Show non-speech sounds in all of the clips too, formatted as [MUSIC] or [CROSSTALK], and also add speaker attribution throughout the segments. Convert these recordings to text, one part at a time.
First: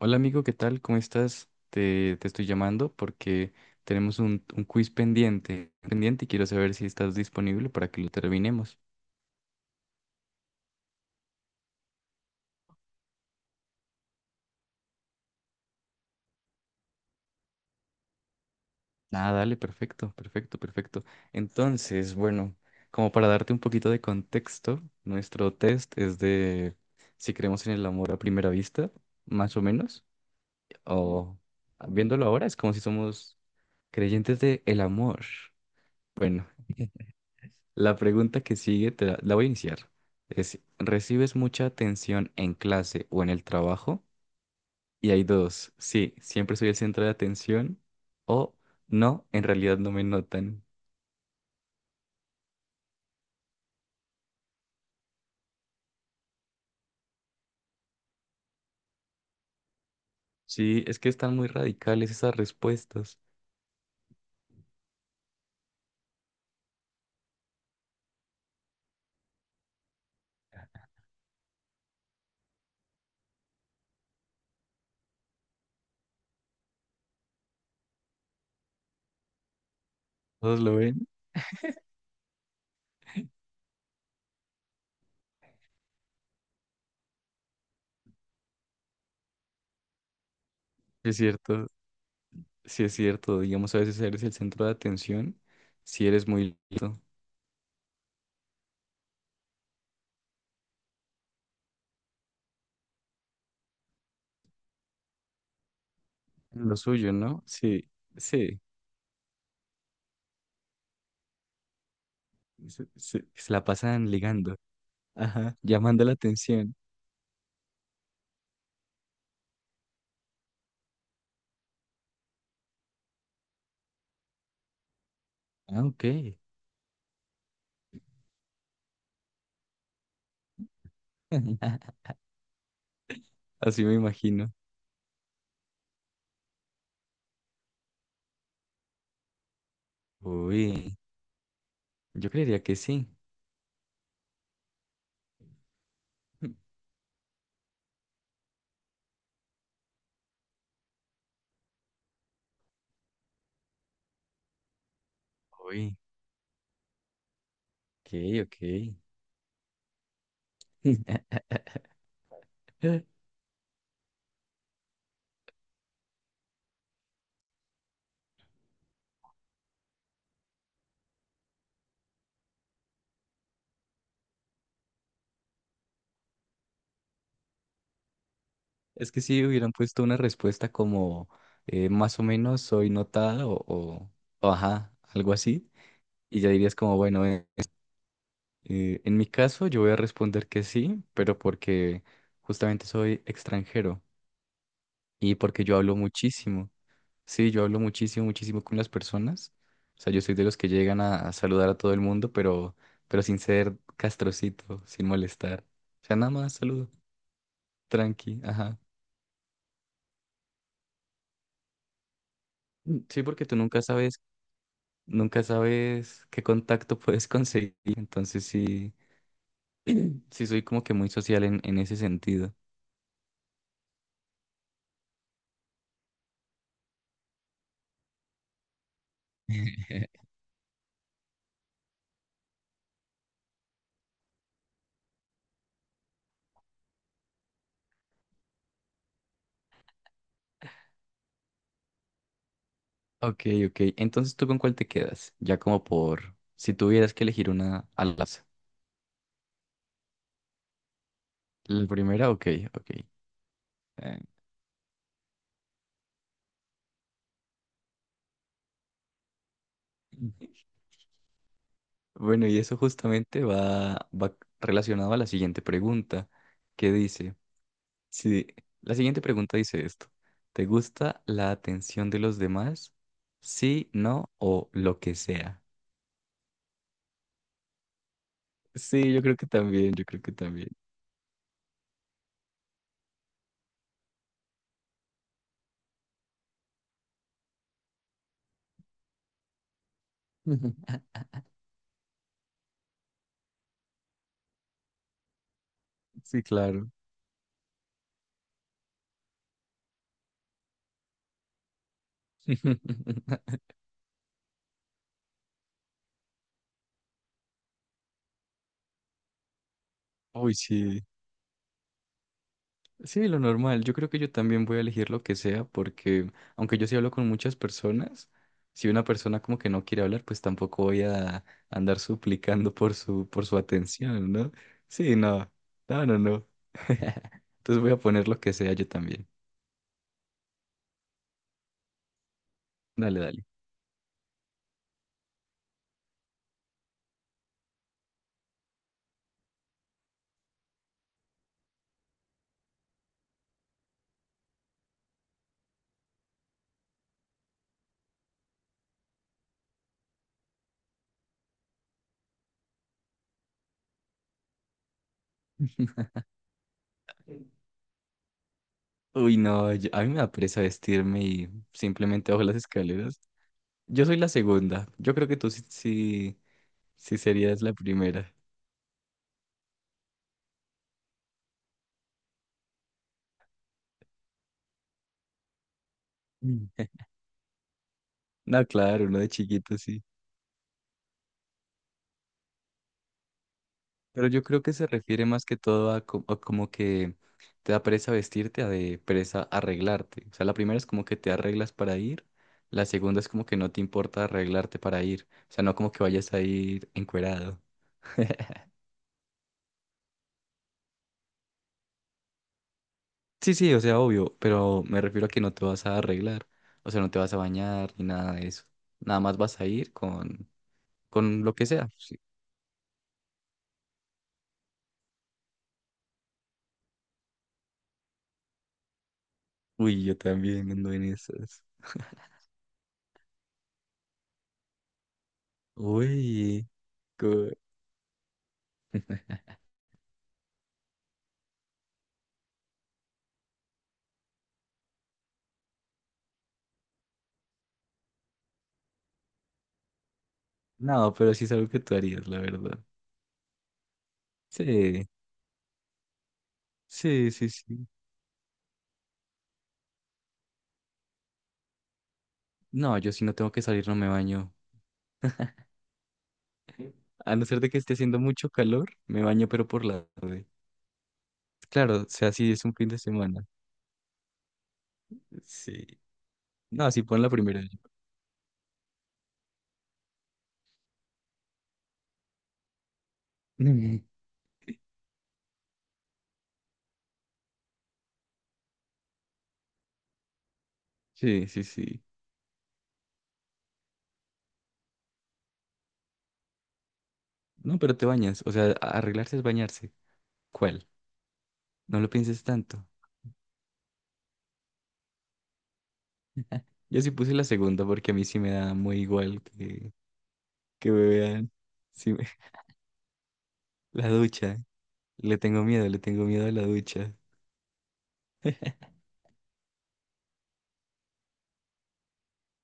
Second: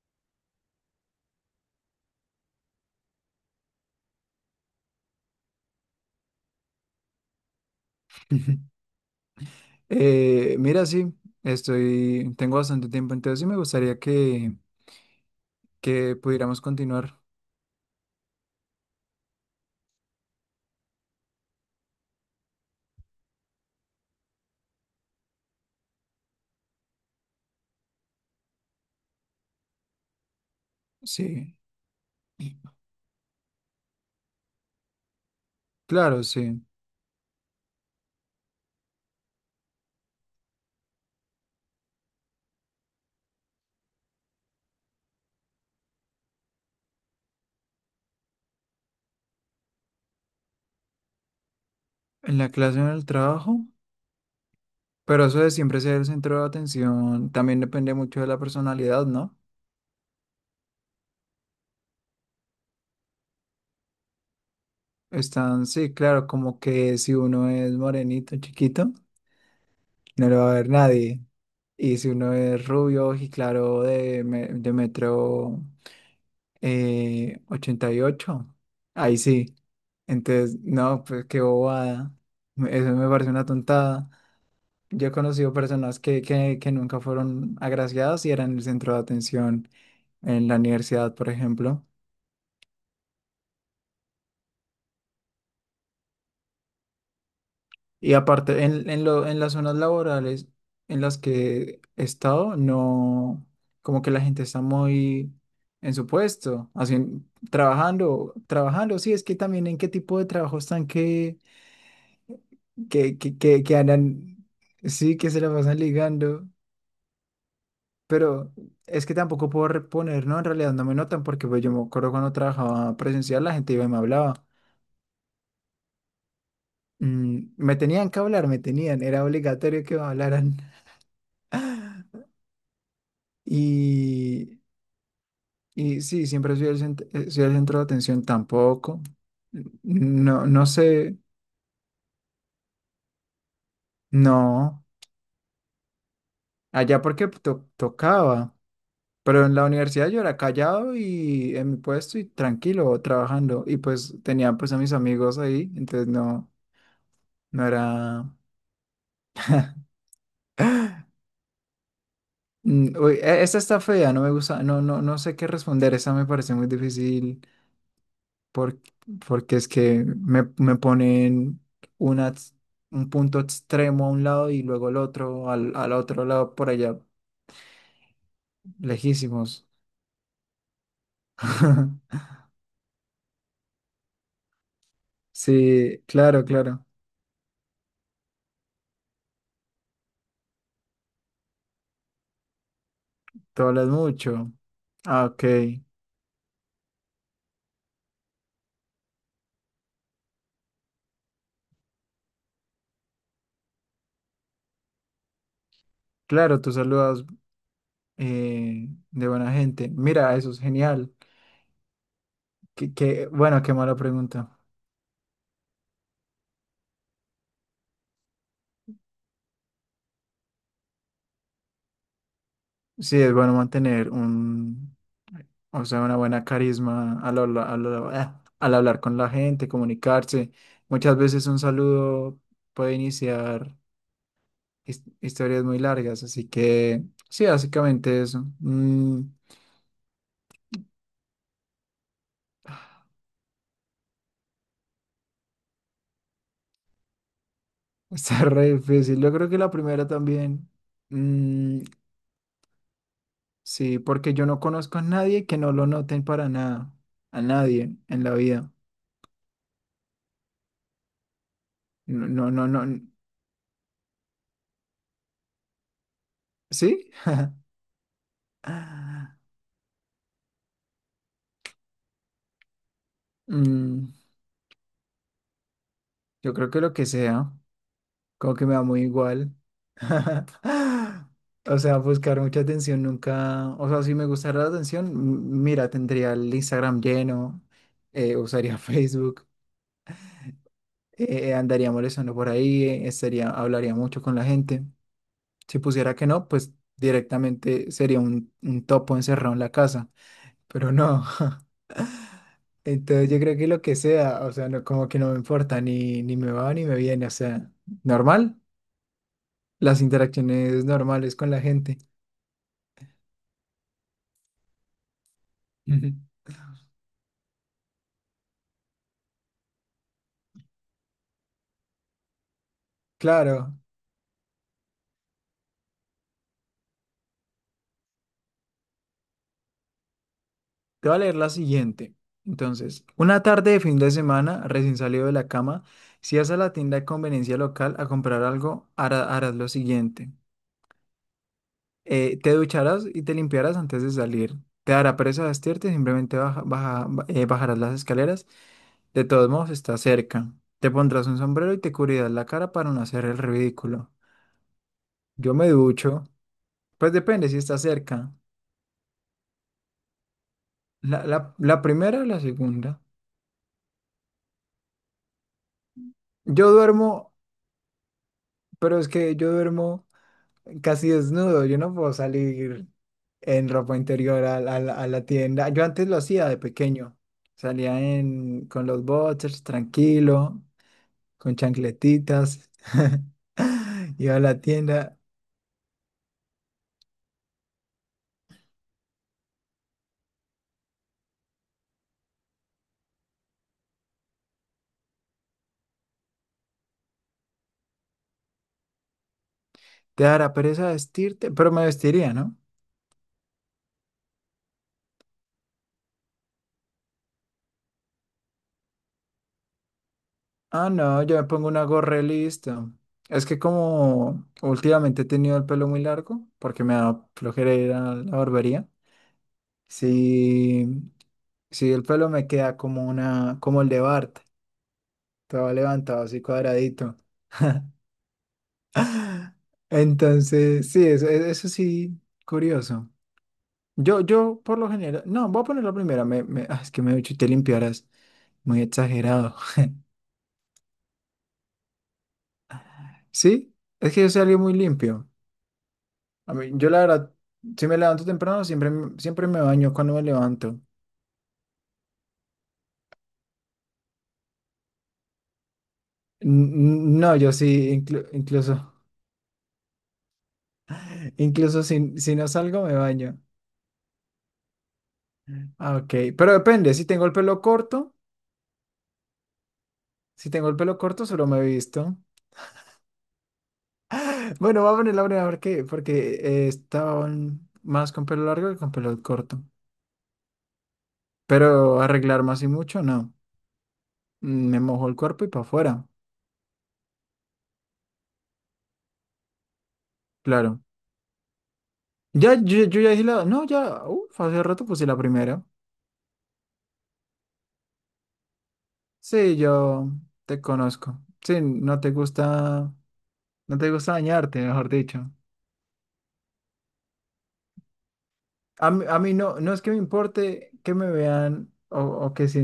Speaker 1: Hola amigo, ¿qué tal? ¿Cómo estás? Te estoy llamando porque tenemos un quiz pendiente, pendiente y quiero saber si estás disponible para que lo
Speaker 2: Ujú.
Speaker 1: terminemos.
Speaker 2: Sí, estoy, tengo bastante tiempo, entonces sí me gustaría que, pudiéramos continuar.
Speaker 1: Ah, dale, perfecto, perfecto, perfecto. Entonces, bueno, como para darte un poquito de contexto, nuestro test es de si creemos en el amor a primera vista, más o menos, o
Speaker 2: Sí,
Speaker 1: viéndolo ahora es como si somos creyentes de el amor.
Speaker 2: claro,
Speaker 1: Bueno.
Speaker 2: sí.
Speaker 1: La pregunta que sigue te la voy a iniciar. Es, ¿recibes mucha atención en clase o en el trabajo? Y hay dos. Sí, siempre soy el centro de atención. O no, en realidad no me notan.
Speaker 2: En la clase o en el trabajo, pero eso de siempre ser el centro de atención también depende mucho de la personalidad, ¿no?
Speaker 1: Sí, es que están muy radicales esas respuestas.
Speaker 2: Están, sí, claro, como que si uno es morenito, chiquito, no lo va a ver nadie. Y si uno es rubio y claro de metro 88. Ahí sí. Entonces,
Speaker 1: ¿Todos lo
Speaker 2: no,
Speaker 1: ven?
Speaker 2: pues qué bobada. Eso me parece una tontada. Yo he conocido personas que nunca fueron agraciadas y eran el centro de atención en la
Speaker 1: Sí,
Speaker 2: universidad,
Speaker 1: es
Speaker 2: por
Speaker 1: cierto.
Speaker 2: ejemplo.
Speaker 1: Sí, es cierto. Digamos, a veces eres el centro de atención si eres muy listo.
Speaker 2: Y aparte, en las zonas laborales en las que he estado, no, como que la gente está muy en su puesto,
Speaker 1: Lo
Speaker 2: así,
Speaker 1: suyo, ¿no? Sí, sí.
Speaker 2: trabajando. Sí, es que también en qué tipo de trabajo están que
Speaker 1: Se,
Speaker 2: que,
Speaker 1: se-
Speaker 2: que,
Speaker 1: se
Speaker 2: que,
Speaker 1: la
Speaker 2: que
Speaker 1: pasan
Speaker 2: andan,
Speaker 1: ligando.
Speaker 2: sí, que se la
Speaker 1: Ajá.
Speaker 2: pasan
Speaker 1: Llamando la
Speaker 2: ligando,
Speaker 1: atención.
Speaker 2: pero es que tampoco puedo reponer, ¿no? En realidad no me notan porque pues, yo me acuerdo cuando trabajaba presencial, la gente iba y me hablaba.
Speaker 1: Ah, ok.
Speaker 2: Me tenían que hablar, me tenían, era obligatorio que me hablaran.
Speaker 1: [LAUGHS]
Speaker 2: [LAUGHS]
Speaker 1: Así me imagino.
Speaker 2: Y, y sí, siempre soy el, cent- soy el centro de atención tampoco. No, no
Speaker 1: Uy,
Speaker 2: sé,
Speaker 1: yo creería que sí.
Speaker 2: no.
Speaker 1: [LAUGHS]
Speaker 2: Allá porque tocaba. Pero en la universidad yo era callado y en mi puesto y tranquilo trabajando. Y pues tenía pues a mis amigos ahí,
Speaker 1: Uy,
Speaker 2: entonces no, no
Speaker 1: ok,
Speaker 2: era...
Speaker 1: ok.
Speaker 2: [GASPS]
Speaker 1: [LAUGHS]
Speaker 2: Uy, esta está fea, no me gusta, no, no, no sé qué responder, esa me parece muy difícil por- porque es que me ponen una, ex- un punto extremo a un lado y luego el otro, al otro lado por allá,
Speaker 1: Es que si
Speaker 2: lejísimos.
Speaker 1: hubieran puesto una respuesta como más
Speaker 2: [LAUGHS]
Speaker 1: o menos soy notada o ajá, algo así,
Speaker 2: Sí,
Speaker 1: y
Speaker 2: claro,
Speaker 1: ya dirías
Speaker 2: claro,
Speaker 1: como, bueno, en mi caso yo voy a responder que sí, pero porque justamente soy
Speaker 2: tú hablas
Speaker 1: extranjero
Speaker 2: mucho. Ah,
Speaker 1: y porque yo
Speaker 2: ok,
Speaker 1: hablo muchísimo. Sí, yo hablo muchísimo, muchísimo con las personas. O sea, yo soy de los que llegan a saludar a todo el mundo, pero sin ser castrocito, sin molestar. O sea, nada más
Speaker 2: claro, tú
Speaker 1: saludo,
Speaker 2: saludas
Speaker 1: tranqui, ajá.
Speaker 2: de buena gente. Mira, eso es genial.
Speaker 1: Sí, porque tú
Speaker 2: Qué
Speaker 1: nunca
Speaker 2: mala
Speaker 1: sabes,
Speaker 2: pregunta.
Speaker 1: nunca sabes qué contacto [LAUGHS] puedes conseguir. Entonces sí, sí soy como que muy social en ese sentido.
Speaker 2: Sí, es bueno mantener un, o sea, una buena carisma al hablar con la gente,
Speaker 1: [LAUGHS]
Speaker 2: comunicarse. Muchas veces un saludo puede iniciar historias muy largas, así que sí, básicamente eso.
Speaker 1: Ok, ok. Entonces, ¿tú con cuál te quedas? Ya como por, si tuvieras que elegir una
Speaker 2: [LAUGHS]
Speaker 1: al azar.
Speaker 2: Está re difícil. Yo creo que la primera también. Mm,
Speaker 1: La primera, ok, ok.
Speaker 2: sí,
Speaker 1: Eh,
Speaker 2: porque yo no conozco a nadie que no lo noten para nada, a nadie en la vida. No,
Speaker 1: Bueno,
Speaker 2: no,
Speaker 1: y
Speaker 2: no,
Speaker 1: eso
Speaker 2: no.
Speaker 1: justamente va relacionado a la siguiente pregunta, que
Speaker 2: ¿Sí?
Speaker 1: dice, si la siguiente
Speaker 2: [LAUGHS]
Speaker 1: pregunta dice esto, ¿te gusta la atención de los demás? Sí,
Speaker 2: Mm,
Speaker 1: no o lo que sea.
Speaker 2: yo creo que lo que sea, como que me da muy
Speaker 1: Sí, yo creo que
Speaker 2: igual.
Speaker 1: también, yo creo que también.
Speaker 2: [LAUGHS] O sea, buscar mucha atención nunca. O sea, si me gustara la atención, mira, tendría el Instagram lleno, usaría [LAUGHS] Facebook,
Speaker 1: [LAUGHS]
Speaker 2: andaría molestando por ahí, hablaría mucho con la gente. Si pusiera que
Speaker 1: Sí,
Speaker 2: no, pues
Speaker 1: claro.
Speaker 2: directamente sería un topo encerrado en la casa. Pero no. [LAUGHS] Entonces yo
Speaker 1: [LAUGHS]
Speaker 2: creo que lo que sea, o sea, no, como que no me importa, ni, ni me va ni me viene, o sea, normal, las
Speaker 1: Uy,
Speaker 2: interacciones
Speaker 1: sí.
Speaker 2: normales con la gente.
Speaker 1: Sí, lo normal. Yo creo que yo también voy a elegir lo que sea
Speaker 2: Ujú.
Speaker 1: porque, aunque yo sí hablo con muchas personas, si una persona como que no quiere hablar, pues tampoco voy a andar suplicando por su
Speaker 2: Claro,
Speaker 1: atención, ¿no? Sí, no. No, no, no. [LAUGHS] Entonces voy a poner lo que sea yo también.
Speaker 2: te voy a leer la siguiente. Entonces,
Speaker 1: Dale,
Speaker 2: una
Speaker 1: dale.
Speaker 2: tarde de fin de semana, recién salido de la cama, si vas a la tienda de conveniencia local a comprar algo, harás lo siguiente. Te ducharás y te limpiarás antes de salir. Te dará pereza vestirte, simplemente bajarás las escaleras. De todos modos, está cerca. Te pondrás un sombrero y te cubrirás la cara para no hacer el ridículo. Yo me ducho. Pues depende si está cerca.
Speaker 1: Uy, no, a mí me da pereza
Speaker 2: La,
Speaker 1: vestirme
Speaker 2: la,
Speaker 1: y
Speaker 2: la primera o
Speaker 1: simplemente
Speaker 2: la
Speaker 1: bajo las
Speaker 2: segunda.
Speaker 1: escaleras. Yo soy la segunda. Yo creo que tú
Speaker 2: Yo
Speaker 1: sí
Speaker 2: duermo,
Speaker 1: serías la primera.
Speaker 2: pero es que yo duermo casi desnudo. Yo no puedo salir en ropa interior a la tienda. Yo antes lo hacía de
Speaker 1: Mm. [LAUGHS]
Speaker 2: pequeño. Salía en,
Speaker 1: No,
Speaker 2: con los
Speaker 1: claro, uno de
Speaker 2: boxers,
Speaker 1: chiquito, sí.
Speaker 2: tranquilo, con chancletitas. [LAUGHS]
Speaker 1: Pero
Speaker 2: Iba a
Speaker 1: yo
Speaker 2: la
Speaker 1: creo que se
Speaker 2: tienda.
Speaker 1: refiere más que todo a, a como que te da pereza vestirte, a de pereza arreglarte. O sea, la primera es como que te arreglas para ir, la segunda es como que no te importa arreglarte para ir. O sea, no como que vayas a ir encuerado. [LAUGHS]
Speaker 2: Te dará pereza vestirte, pero me vestiría, ¿no?
Speaker 1: Sí, sí, o sea, obvio, pero me refiero a que no te vas a arreglar, o sea, no te vas a bañar ni nada de eso. Nada más vas a ir
Speaker 2: Ah, no, yo
Speaker 1: con
Speaker 2: me
Speaker 1: lo que
Speaker 2: pongo una
Speaker 1: sea. Sí.
Speaker 2: gorra y listo. Es que como últimamente he tenido el pelo muy largo, porque me da flojera ir a la barbería.
Speaker 1: Uy, yo también
Speaker 2: Sí,
Speaker 1: ando en esas.
Speaker 2: sí, el pelo me queda como una, como el de Bart, todo levantado así
Speaker 1: Uy,
Speaker 2: cuadradito.
Speaker 1: co-
Speaker 2: [LAUGHS] Entonces, sí, eso, eso sí, curioso. Yo por lo general, no, voy a poner la primera, es que me he dicho te limpiarás, muy exagerado. [LAUGHS]
Speaker 1: no, pero sí es algo que tú harías, la verdad.
Speaker 2: Sí, es que yo salí muy
Speaker 1: Sí.
Speaker 2: limpio. A mí, yo la
Speaker 1: Sí,
Speaker 2: verdad,
Speaker 1: sí,
Speaker 2: si
Speaker 1: sí.
Speaker 2: me levanto temprano, siempre, siempre me baño cuando me levanto.
Speaker 1: No, yo si no tengo que salir no me baño. A
Speaker 2: No,
Speaker 1: no
Speaker 2: yo
Speaker 1: ser de que
Speaker 2: sí,
Speaker 1: esté haciendo mucho calor,
Speaker 2: incluso,
Speaker 1: me baño pero por la tarde.
Speaker 2: [LAUGHS] incluso
Speaker 1: Claro, o
Speaker 2: si,
Speaker 1: sea,
Speaker 2: si no
Speaker 1: sí es un
Speaker 2: salgo,
Speaker 1: fin
Speaker 2: me
Speaker 1: de
Speaker 2: baño.
Speaker 1: semana. Sí.
Speaker 2: Ah, ok, pero
Speaker 1: No,
Speaker 2: depende,
Speaker 1: sí
Speaker 2: si
Speaker 1: pon
Speaker 2: tengo
Speaker 1: la
Speaker 2: el pelo
Speaker 1: primera. [LAUGHS]
Speaker 2: corto, si tengo el pelo corto, solo me he visto. [LAUGHS] Bueno, voy a poner la breve porque, porque estaban más con pelo largo que con pelo corto.
Speaker 1: Sí, sí,
Speaker 2: Pero
Speaker 1: sí.
Speaker 2: arreglarme así mucho, no. Me mojo el cuerpo y para afuera,
Speaker 1: No, pero te bañas. O sea, arreglarse es bañarse.
Speaker 2: claro.
Speaker 1: ¿Cuál? No lo pienses
Speaker 2: Ya,
Speaker 1: tanto.
Speaker 2: yo ya dije la, no, ya, uf, hace rato puse la primera.
Speaker 1: Yo sí puse la segunda porque a mí sí me da muy igual
Speaker 2: Sí, yo te
Speaker 1: que me
Speaker 2: conozco.
Speaker 1: vean.
Speaker 2: Sí, no te
Speaker 1: Sí, me-
Speaker 2: gusta, no te
Speaker 1: [LAUGHS] La
Speaker 2: gusta
Speaker 1: ducha.
Speaker 2: dañarte, mejor dicho.
Speaker 1: Le tengo miedo a la ducha. [LAUGHS]
Speaker 2: A mí no, no es que me importe que me vean o que si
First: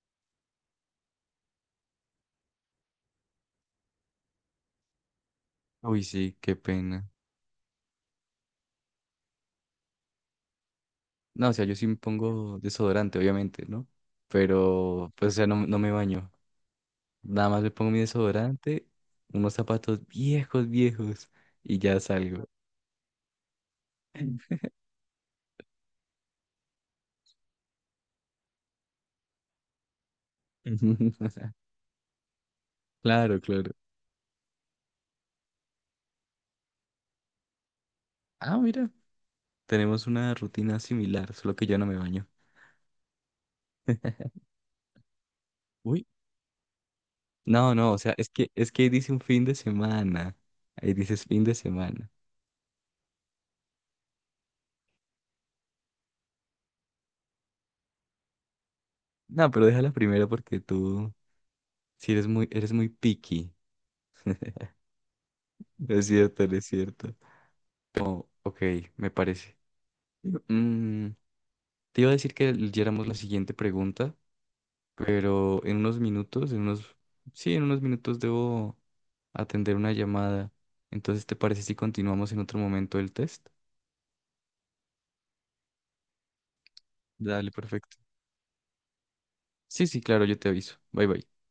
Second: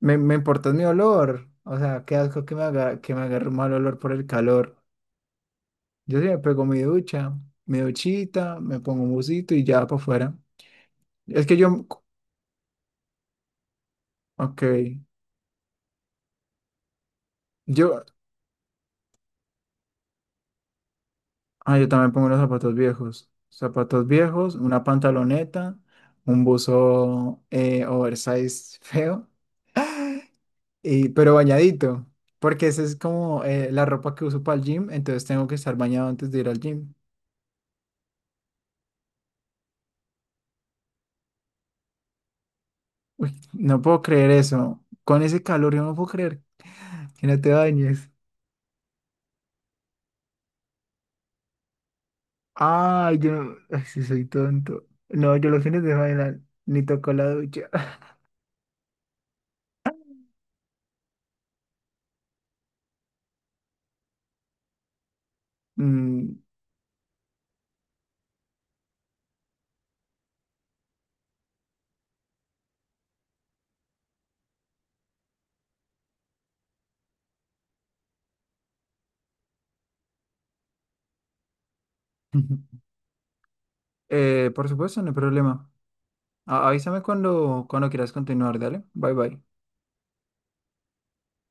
Speaker 2: me, me importa mi olor. O sea, qué asco que me haga, que me agarre un mal olor por el calor.
Speaker 1: Uy,
Speaker 2: Yo sí
Speaker 1: sí,
Speaker 2: me
Speaker 1: qué
Speaker 2: pego mi
Speaker 1: pena.
Speaker 2: ducha, mi duchita, me pongo un busito y ya para afuera. Es
Speaker 1: No, o
Speaker 2: que
Speaker 1: sea, yo
Speaker 2: yo,
Speaker 1: sí me pongo desodorante, obviamente, ¿no?
Speaker 2: ok,
Speaker 1: Pero, pues, o sea, no, no me baño. Nada más me pongo mi
Speaker 2: yo.
Speaker 1: desodorante, unos zapatos viejos, viejos,
Speaker 2: Ah,
Speaker 1: y
Speaker 2: yo
Speaker 1: ya
Speaker 2: también pongo los
Speaker 1: salgo.
Speaker 2: zapatos viejos. Zapatos viejos, una pantaloneta, un buzo oversize feo, y, pero
Speaker 1: [LAUGHS]
Speaker 2: bañadito, porque esa es
Speaker 1: Claro,
Speaker 2: como
Speaker 1: claro.
Speaker 2: la ropa que uso para el gym, entonces tengo que estar bañado antes de ir al gym.
Speaker 1: Ah, mira, tenemos una rutina similar, solo que yo no me baño.
Speaker 2: Uy, no puedo creer eso. Con ese calor yo no
Speaker 1: Uy,
Speaker 2: puedo creer que no te
Speaker 1: no, no, o
Speaker 2: bañes.
Speaker 1: sea, es que ahí dice un fin de semana. Ahí dices fin de semana.
Speaker 2: Ah, yo ay, sí soy tonto. No, yo los fines de semana ni toco la ducha. [LAUGHS]
Speaker 1: No, pero déjala primero porque tú sí eres muy picky. No es
Speaker 2: Mm,
Speaker 1: cierto, no es cierto. Oh, ok, me parece. Mm, te iba a decir que leyéramos la siguiente pregunta, pero en unos minutos, en unos, sí, en unos minutos debo atender una llamada. Entonces, ¿te parece si continuamos en otro
Speaker 2: [LAUGHS]
Speaker 1: momento el test?
Speaker 2: por supuesto, no hay problema. Avísame
Speaker 1: Dale,
Speaker 2: cuando, cuando
Speaker 1: perfecto.
Speaker 2: quieras continuar, dale. Bye bye.
Speaker 1: Sí, sí, claro, yo te aviso. Bye, bye.